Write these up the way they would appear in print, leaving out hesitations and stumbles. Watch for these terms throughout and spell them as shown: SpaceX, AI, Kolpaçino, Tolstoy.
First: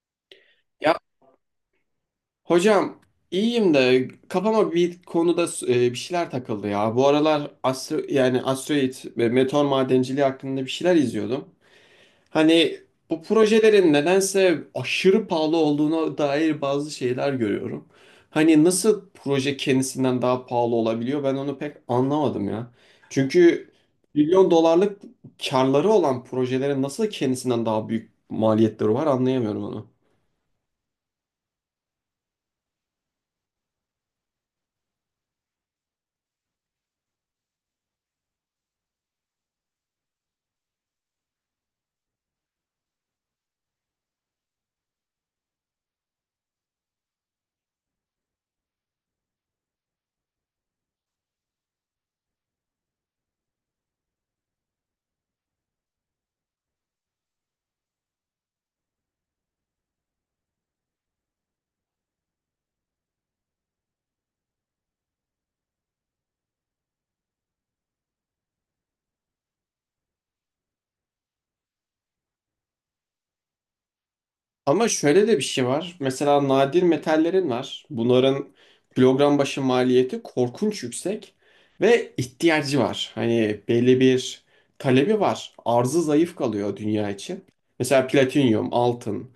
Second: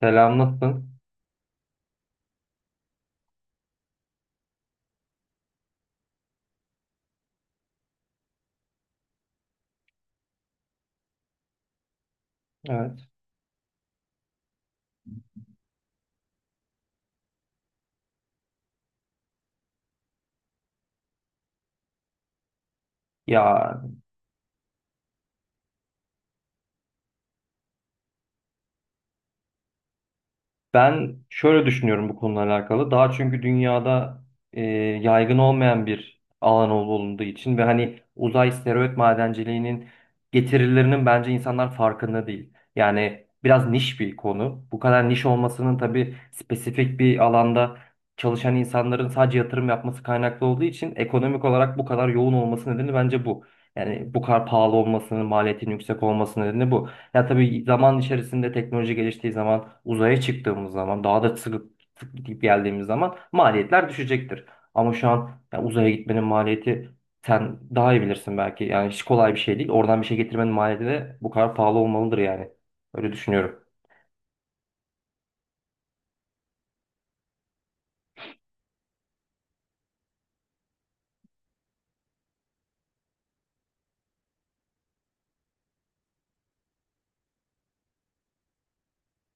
Selam, nasılsın? Ya hocam, iyiyim de kafama bir konuda bir şeyler takıldı ya. Bu aralar astro yani asteroid ve meteor madenciliği hakkında bir şeyler izliyordum. Hani Evet. bu projelerin nedense aşırı pahalı olduğuna dair bazı şeyler görüyorum. Hani nasıl proje kendisinden daha pahalı olabiliyor, ben onu pek anlamadım ya. Çünkü Ya milyon dolarlık karları olan projelerin nasıl kendisinden daha büyük maliyetleri var anlayamıyorum onu. Ben şöyle düşünüyorum bu konuyla alakalı. Daha çünkü dünyada e, yaygın olmayan bir alan olduğu için ve hani uzay steroid madenciliğinin getirilerinin bence insanlar farkında değil. Yani biraz niş bir konu. Bu kadar niş olmasının tabii spesifik bir alanda çalışan insanların sadece yatırım yapması kaynaklı olduğu için ekonomik olarak bu kadar yoğun olması nedeni bence bu. Yani bu kadar pahalı olmasının, maliyetin yüksek olması nedeni bu. Ya tabii zaman içerisinde teknoloji geliştiği zaman, uzaya çıktığımız zaman, daha da sıkıp gidip geldiğimiz zaman maliyetler düşecektir. Ama şu an ya uzaya gitmenin maliyeti sen daha iyi bilirsin belki. Yani hiç kolay bir şey değil. Oradan bir şey getirmenin maliyeti de bu kadar pahalı olmalıdır yani. Öyle düşünüyorum. Ama şöyle de bir şey var. Mesela nadir metallerin var. Bunların kilogram başı maliyeti korkunç yüksek ve ihtiyacı var. Hani belli bir talebi var. Arzı zayıf kalıyor dünya için. Mesela platinyum, altın,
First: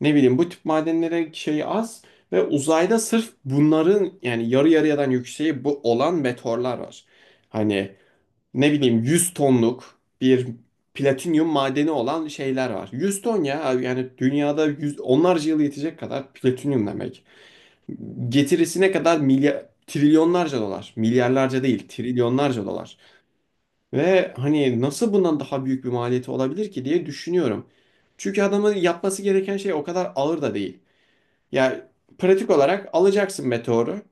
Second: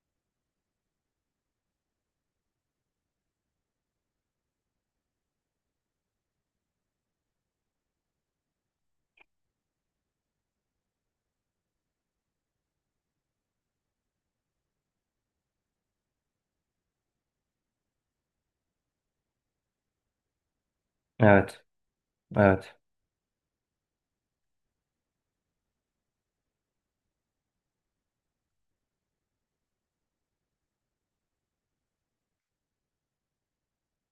ne bileyim bu tip madenlere şey az ve uzayda sırf bunların yani yarı yarıya'dan yükseği bu olan meteorlar var. Hani ne bileyim 100 tonluk bir platinyum madeni olan şeyler var. 100 ton ya abi, yani dünyada yüz, onlarca yıl yetecek kadar platinyum demek. Getirisine kadar milyar trilyonlarca dolar. Milyarlarca Evet, değil, trilyonlarca evet. dolar. Ve hani nasıl bundan daha büyük bir maliyeti olabilir ki diye düşünüyorum. Çünkü adamın yapması gereken şey o kadar ağır da değil. Ya pratik olarak alacaksın meteoru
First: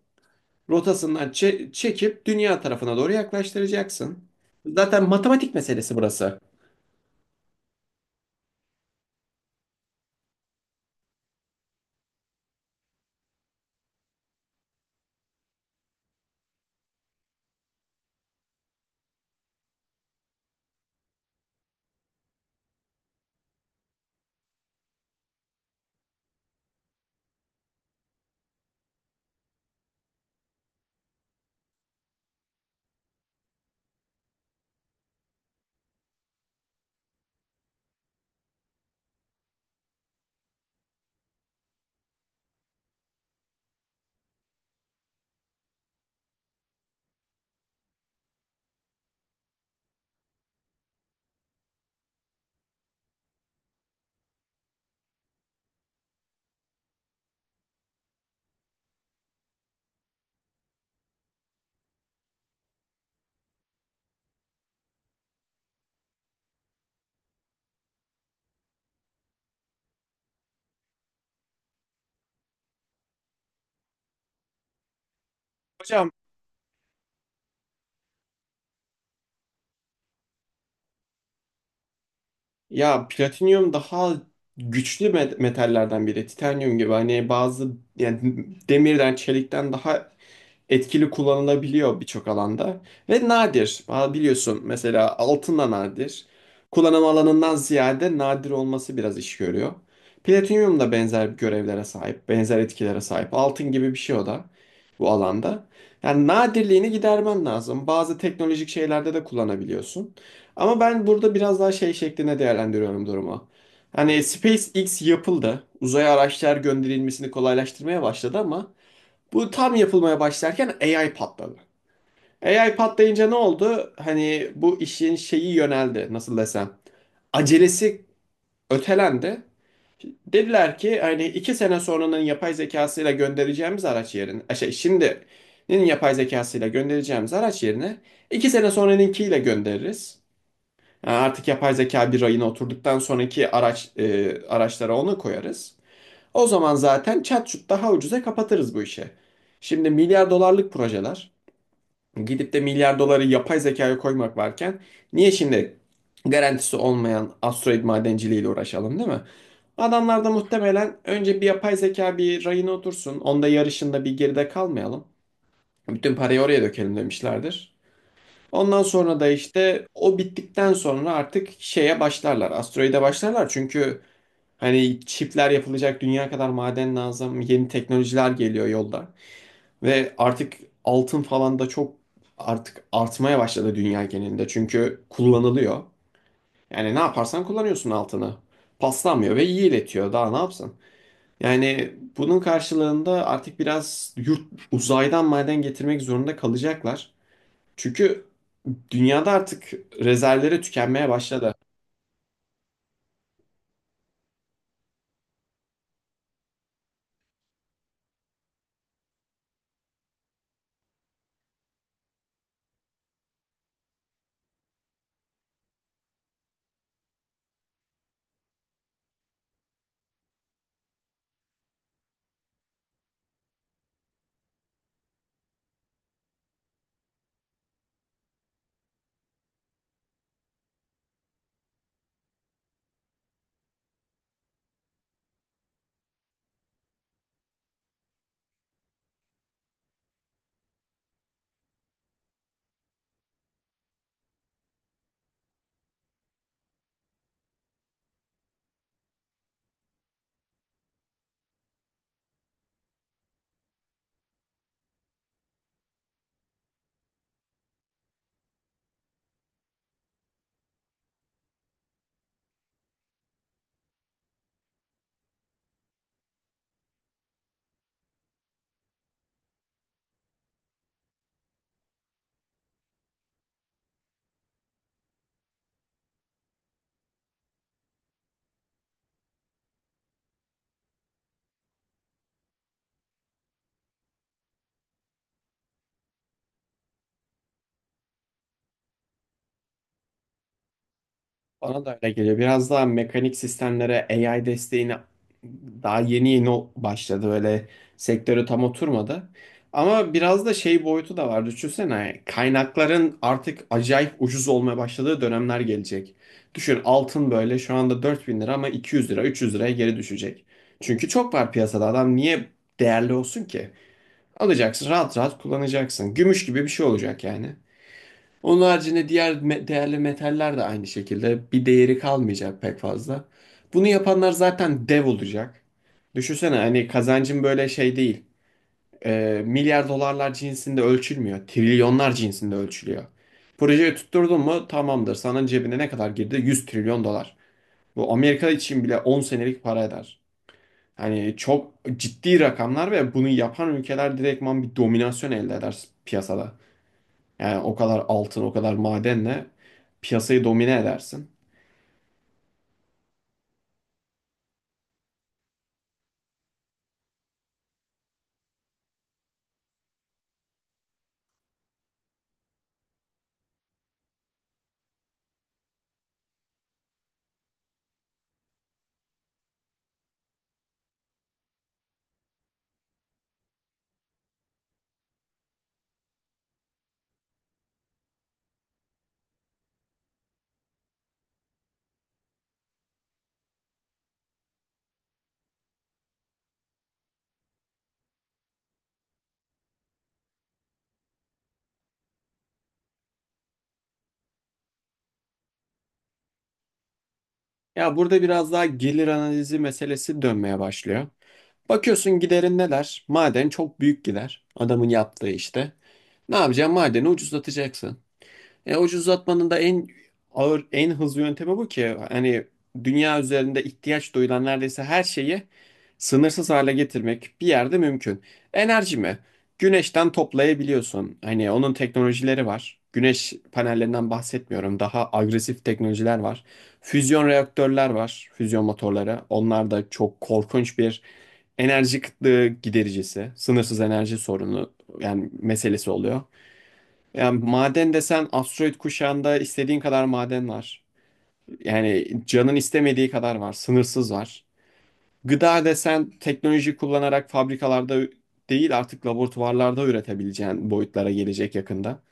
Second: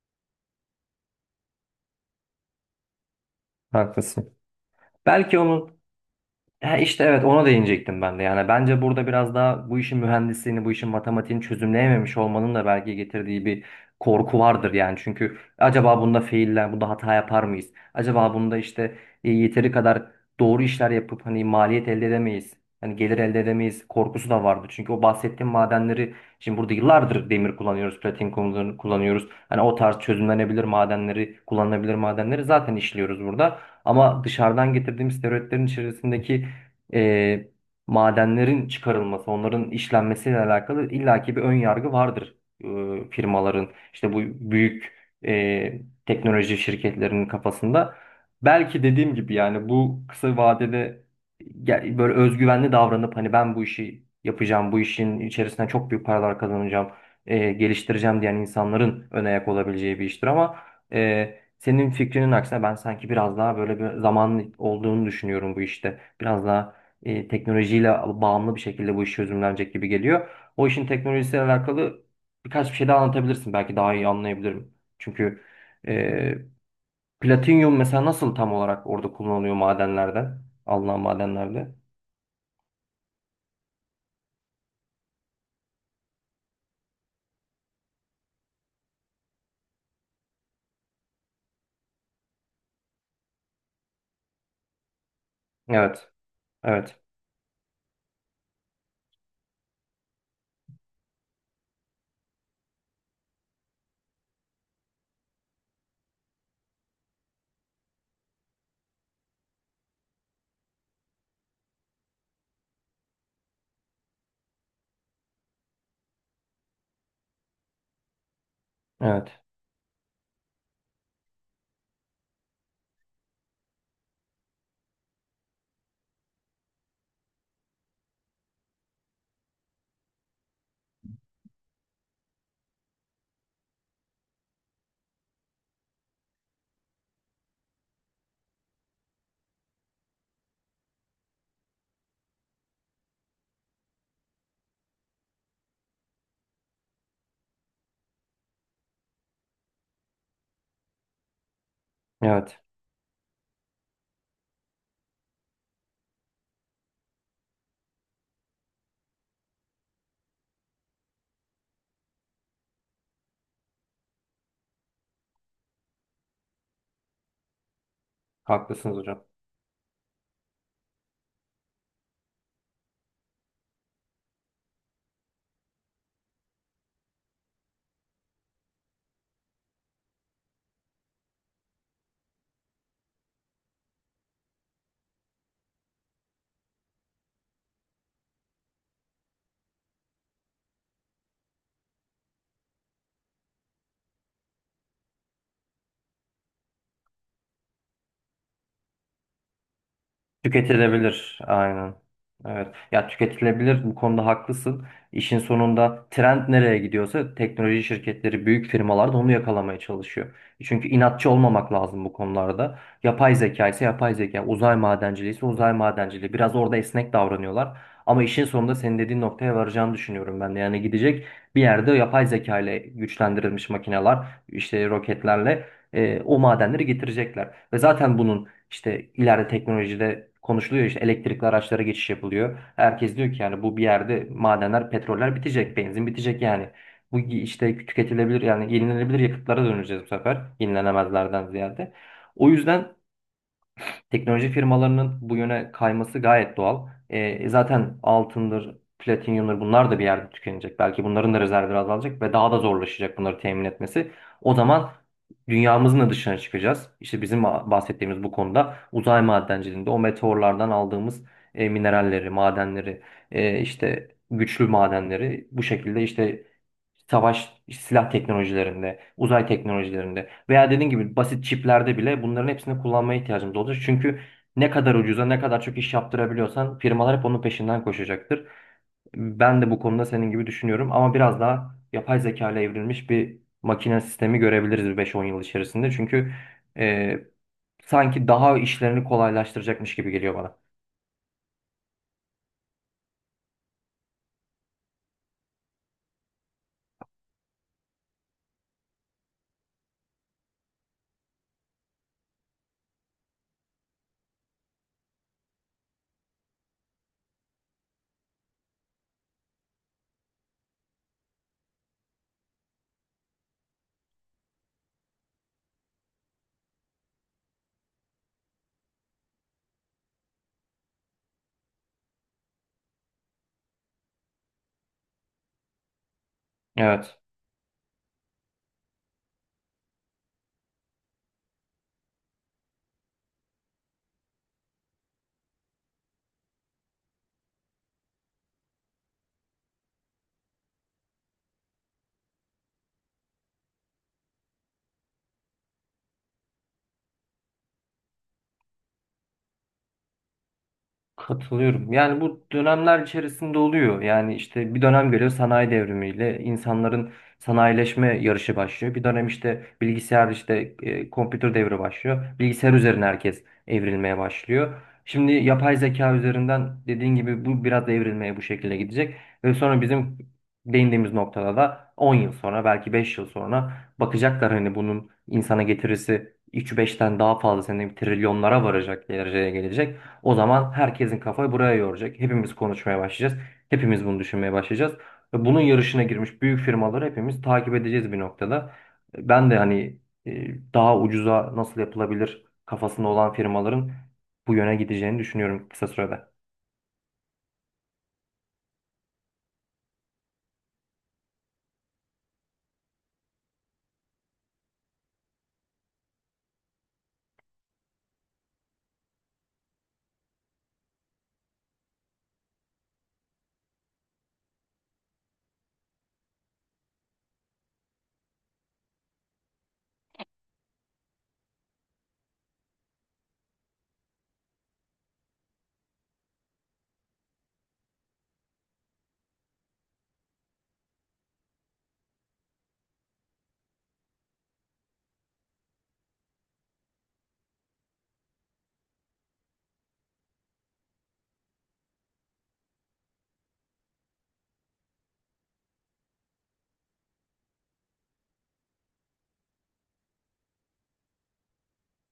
rotasından çekip dünya tarafına doğru yaklaştıracaksın. Haklısın. Zaten Belki matematik onun... meselesi burası. Ya işte evet, ona değinecektim ben de. Yani bence burada biraz daha bu işin mühendisliğini, bu işin matematiğini çözümleyememiş olmanın da belki getirdiği bir korku vardır yani. Çünkü acaba bunda failler, bunda hata yapar mıyız? Acaba bunda işte yeteri kadar doğru işler yapıp hani maliyet elde edemeyiz. Hani gelir elde edemeyiz korkusu da vardı. Çünkü o bahsettiğim madenleri şimdi burada yıllardır demir kullanıyoruz, kullanıyoruz. Hani o tarz çözümlenebilir madenleri, kullanılabilir madenleri zaten işliyoruz burada. Ama dışarıdan getirdiğimiz steroidlerin içerisindeki e, madenlerin çıkarılması, onların işlenmesiyle alakalı illaki bir ön yargı vardır firmaların, işte bu büyük teknoloji şirketlerinin kafasında. Belki dediğim gibi yani bu kısa vadede böyle özgüvenli davranıp hani ben bu işi yapacağım, bu işin içerisinden çok büyük paralar kazanacağım, geliştireceğim diyen insanların ön ayak olabileceği bir iştir ama senin fikrinin aksine ben sanki biraz daha böyle bir zamanın olduğunu düşünüyorum bu işte. Biraz daha teknolojiyle bağımlı bir şekilde bu iş çözümlenecek gibi geliyor. O işin teknolojisiyle alakalı birkaç bir şey daha anlatabilirsin. Belki daha iyi anlayabilirim. Çünkü Hocam, e, platinyum mesela nasıl tam olarak orada kullanılıyor madenlerden? Alınan madenlerde. ya platinyum daha güçlü metallerden biri. Titanyum gibi hani bazı yani demirden, çelikten daha etkili kullanılabiliyor birçok alanda. Ve nadir. Aa, biliyorsun mesela altın da Evet. nadir. Evet. Kullanım alanından ziyade nadir olması biraz iş görüyor. Platinyum da benzer görevlere sahip, benzer etkilere sahip. Altın gibi bir şey o da bu alanda. Yani nadirliğini gidermen lazım. Bazı teknolojik şeylerde de kullanabiliyorsun. Ama ben burada biraz daha şey şeklinde değerlendiriyorum durumu. Hani SpaceX yapıldı. Uzaya araçlar gönderilmesini kolaylaştırmaya başladı ama Evet. bu tam yapılmaya başlarken AI patladı. AI patlayınca ne oldu? Hani bu işin şeyi yöneldi, nasıl desem. Acelesi ötelendi. Dediler ki hani 2 sene sonranın yapay zekasıyla göndereceğimiz araç yerine, şimdinin yapay zekasıyla göndereceğimiz araç yerine 2 sene sonranınkiyle göndeririz. Yani artık yapay zeka bir rayına oturduktan sonraki araç araçlara onu koyarız. O zaman zaten çat daha ucuza kapatırız bu işi. Şimdi milyar dolarlık projeler gidip Evet. de milyar doları yapay zekaya koymak varken niye şimdi garantisi olmayan asteroid madenciliğiyle uğraşalım, değil mi? Adamlar da muhtemelen önce bir yapay zeka bir rayına otursun. Onda yarışında bir geride kalmayalım. Bütün parayı oraya dökelim demişlerdir. Ondan Haklısınız sonra hocam. da işte o bittikten sonra artık şeye başlarlar. Asteroide başlarlar çünkü hani çipler yapılacak, dünya kadar maden lazım. Yeni teknolojiler geliyor yolda. Ve artık altın falan da çok artık artmaya başladı dünya genelinde. Çünkü kullanılıyor. Yani ne yaparsan kullanıyorsun altını. Paslanmıyor ve iyi iletiyor. Daha ne yapsın? Yani bunun karşılığında artık biraz uzaydan maden getirmek zorunda kalacaklar. Çünkü dünyada artık rezervleri tükenmeye Tüketilebilir, başladı. aynen. Evet. Ya, tüketilebilir, bu konuda haklısın. İşin sonunda trend nereye gidiyorsa teknoloji şirketleri, büyük firmalar da onu yakalamaya çalışıyor. Çünkü inatçı olmamak lazım bu konularda. Yapay zeka ise yapay zeka, uzay madenciliği ise uzay madenciliği. Biraz orada esnek davranıyorlar. Ama işin sonunda senin dediğin noktaya varacağını düşünüyorum ben de. Yani gidecek bir yerde yapay zeka ile güçlendirilmiş makineler, işte roketlerle o madenleri getirecekler. Ve zaten bunun işte ileride teknolojide konuşuluyor, işte elektrikli araçlara geçiş yapılıyor. Herkes diyor ki yani bu bir yerde madenler, petroller bitecek, benzin bitecek yani. Bu işte tüketilebilir yani yenilenebilir yakıtlara döneceğiz bu sefer, yenilenemezlerden ziyade. O yüzden teknoloji firmalarının bu yöne kayması gayet doğal. E, zaten altındır, platinyumdur, bunlar da bir yerde tükenecek. Belki bunların da rezervleri azalacak ve daha da zorlaşacak bunları temin etmesi. O zaman dünyamızın da dışına çıkacağız. İşte bizim bahsettiğimiz bu konuda uzay madenciliğinde o meteorlardan aldığımız mineralleri, madenleri, işte güçlü madenleri bu şekilde işte savaş silah teknolojilerinde, uzay teknolojilerinde veya dediğin gibi basit çiplerde bile bunların hepsini kullanmaya ihtiyacımız olacak. Çünkü ne kadar ucuza, ne kadar çok iş yaptırabiliyorsan firmalar hep onun peşinden koşacaktır. Ben de bu konuda senin gibi düşünüyorum, ama biraz daha yapay zeka ile evrilmiş bir makine sistemi görebiliriz bir 5-10 yıl içerisinde. Çünkü e, sanki daha işlerini kolaylaştıracakmış gibi geliyor bana. Bana da öyle geliyor. Biraz daha mekanik sistemlere AI desteğine daha yeni yeni başladı. Böyle sektörü tam oturmadı. Ama biraz da şey boyutu da var. Düşünsene kaynakların artık acayip ucuz olmaya başladığı dönemler gelecek. Düşün, altın böyle şu anda 4.000 lira ama 200 lira, 300 liraya geri düşecek. Çünkü çok var piyasada, adam niye değerli olsun ki? Alacaksın rahat rahat kullanacaksın. Gümüş gibi bir şey olacak yani. Onun haricinde diğer değerli metaller de aynı şekilde bir değeri kalmayacak pek fazla. Bunu yapanlar zaten dev olacak. Düşünsene hani Evet. kazancın böyle şey değil. Milyar dolarlar cinsinde ölçülmüyor. Trilyonlar cinsinde ölçülüyor. Projeyi tutturdun mu tamamdır. Sana cebine ne kadar girdi? 100 trilyon dolar. Bu Amerika için bile 10 senelik para eder. Hani çok ciddi rakamlar ve bunu yapan ülkeler direktman bir dominasyon elde eder piyasada. Yani o kadar altın, o kadar madenle piyasayı domine edersin. Katılıyorum. Yani bu dönemler içerisinde oluyor. Yani işte bir dönem geliyor, sanayi devrimiyle insanların sanayileşme yarışı başlıyor. Bir dönem işte bilgisayar, işte kompütür devri başlıyor. Bilgisayar üzerine herkes evrilmeye başlıyor. Şimdi yapay zeka üzerinden dediğin gibi bu biraz da evrilmeye bu şekilde gidecek. Ve sonra bizim değindiğimiz noktada da 10 yıl sonra, belki 5 yıl sonra bakacaklar hani bunun insana getirisi 3-5'ten daha fazla sene trilyonlara varacak dereceye gelecek. O zaman herkesin kafayı buraya yoracak. Hepimiz konuşmaya başlayacağız. Hepimiz bunu düşünmeye başlayacağız. Ve bunun yarışına girmiş büyük firmaları hepimiz takip edeceğiz bir noktada. Ben de hani daha ucuza nasıl yapılabilir kafasında olan firmaların bu yöne gideceğini düşünüyorum kısa sürede. Ya burada biraz daha gelir analizi meselesi dönmeye başlıyor. Bakıyorsun giderin neler? Maden çok büyük gider. Adamın yaptığı işte. Ne yapacaksın? Madeni ucuzlatacaksın. E, ucuzlatmanın da en ağır, en hızlı yöntemi bu ki hani dünya üzerinde ihtiyaç duyulan neredeyse her şeyi sınırsız hale getirmek bir yerde mümkün. Enerji mi? Güneşten toplayabiliyorsun. Hani onun teknolojileri var. Güneş panellerinden bahsetmiyorum. Daha agresif teknolojiler var. Füzyon reaktörler var. Füzyon motorları. Onlar da çok korkunç bir enerji kıtlığı gidericisi. Sınırsız enerji sorunu yani meselesi oluyor. Yani maden desen asteroid kuşağında istediğin kadar maden var. Yani canın istemediği kadar var. Sınırsız var. Gıda desen teknoloji kullanarak fabrikalarda değil artık laboratuvarlarda üretebileceğin boyutlara gelecek yakında.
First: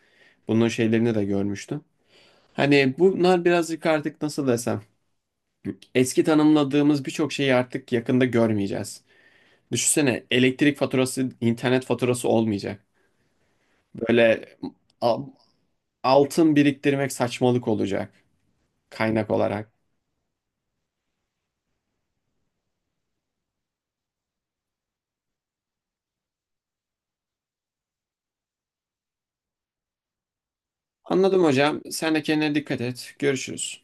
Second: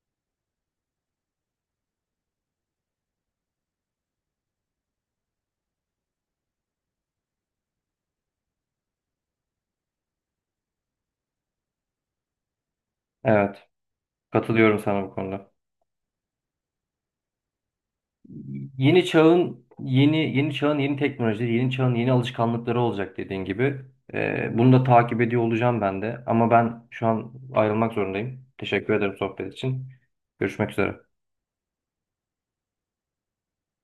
Bunun şeylerini de görmüştüm. Hani bunlar birazcık artık nasıl desem eski tanımladığımız birçok şeyi artık yakında görmeyeceğiz. Düşünsene elektrik faturası, internet faturası olmayacak. Evet, Böyle katılıyorum sana bu a- konuda. altın biriktirmek saçmalık olacak Yeni kaynak çağın olarak. yeni, teknolojileri, yeni çağın yeni alışkanlıkları olacak dediğin gibi. Bunu da takip ediyor olacağım ben de. Ama ben şu an ayrılmak zorundayım. Teşekkür ederim sohbet için. Görüşmek üzere. Anladım hocam. Sen de kendine dikkat et. Görüşürüz.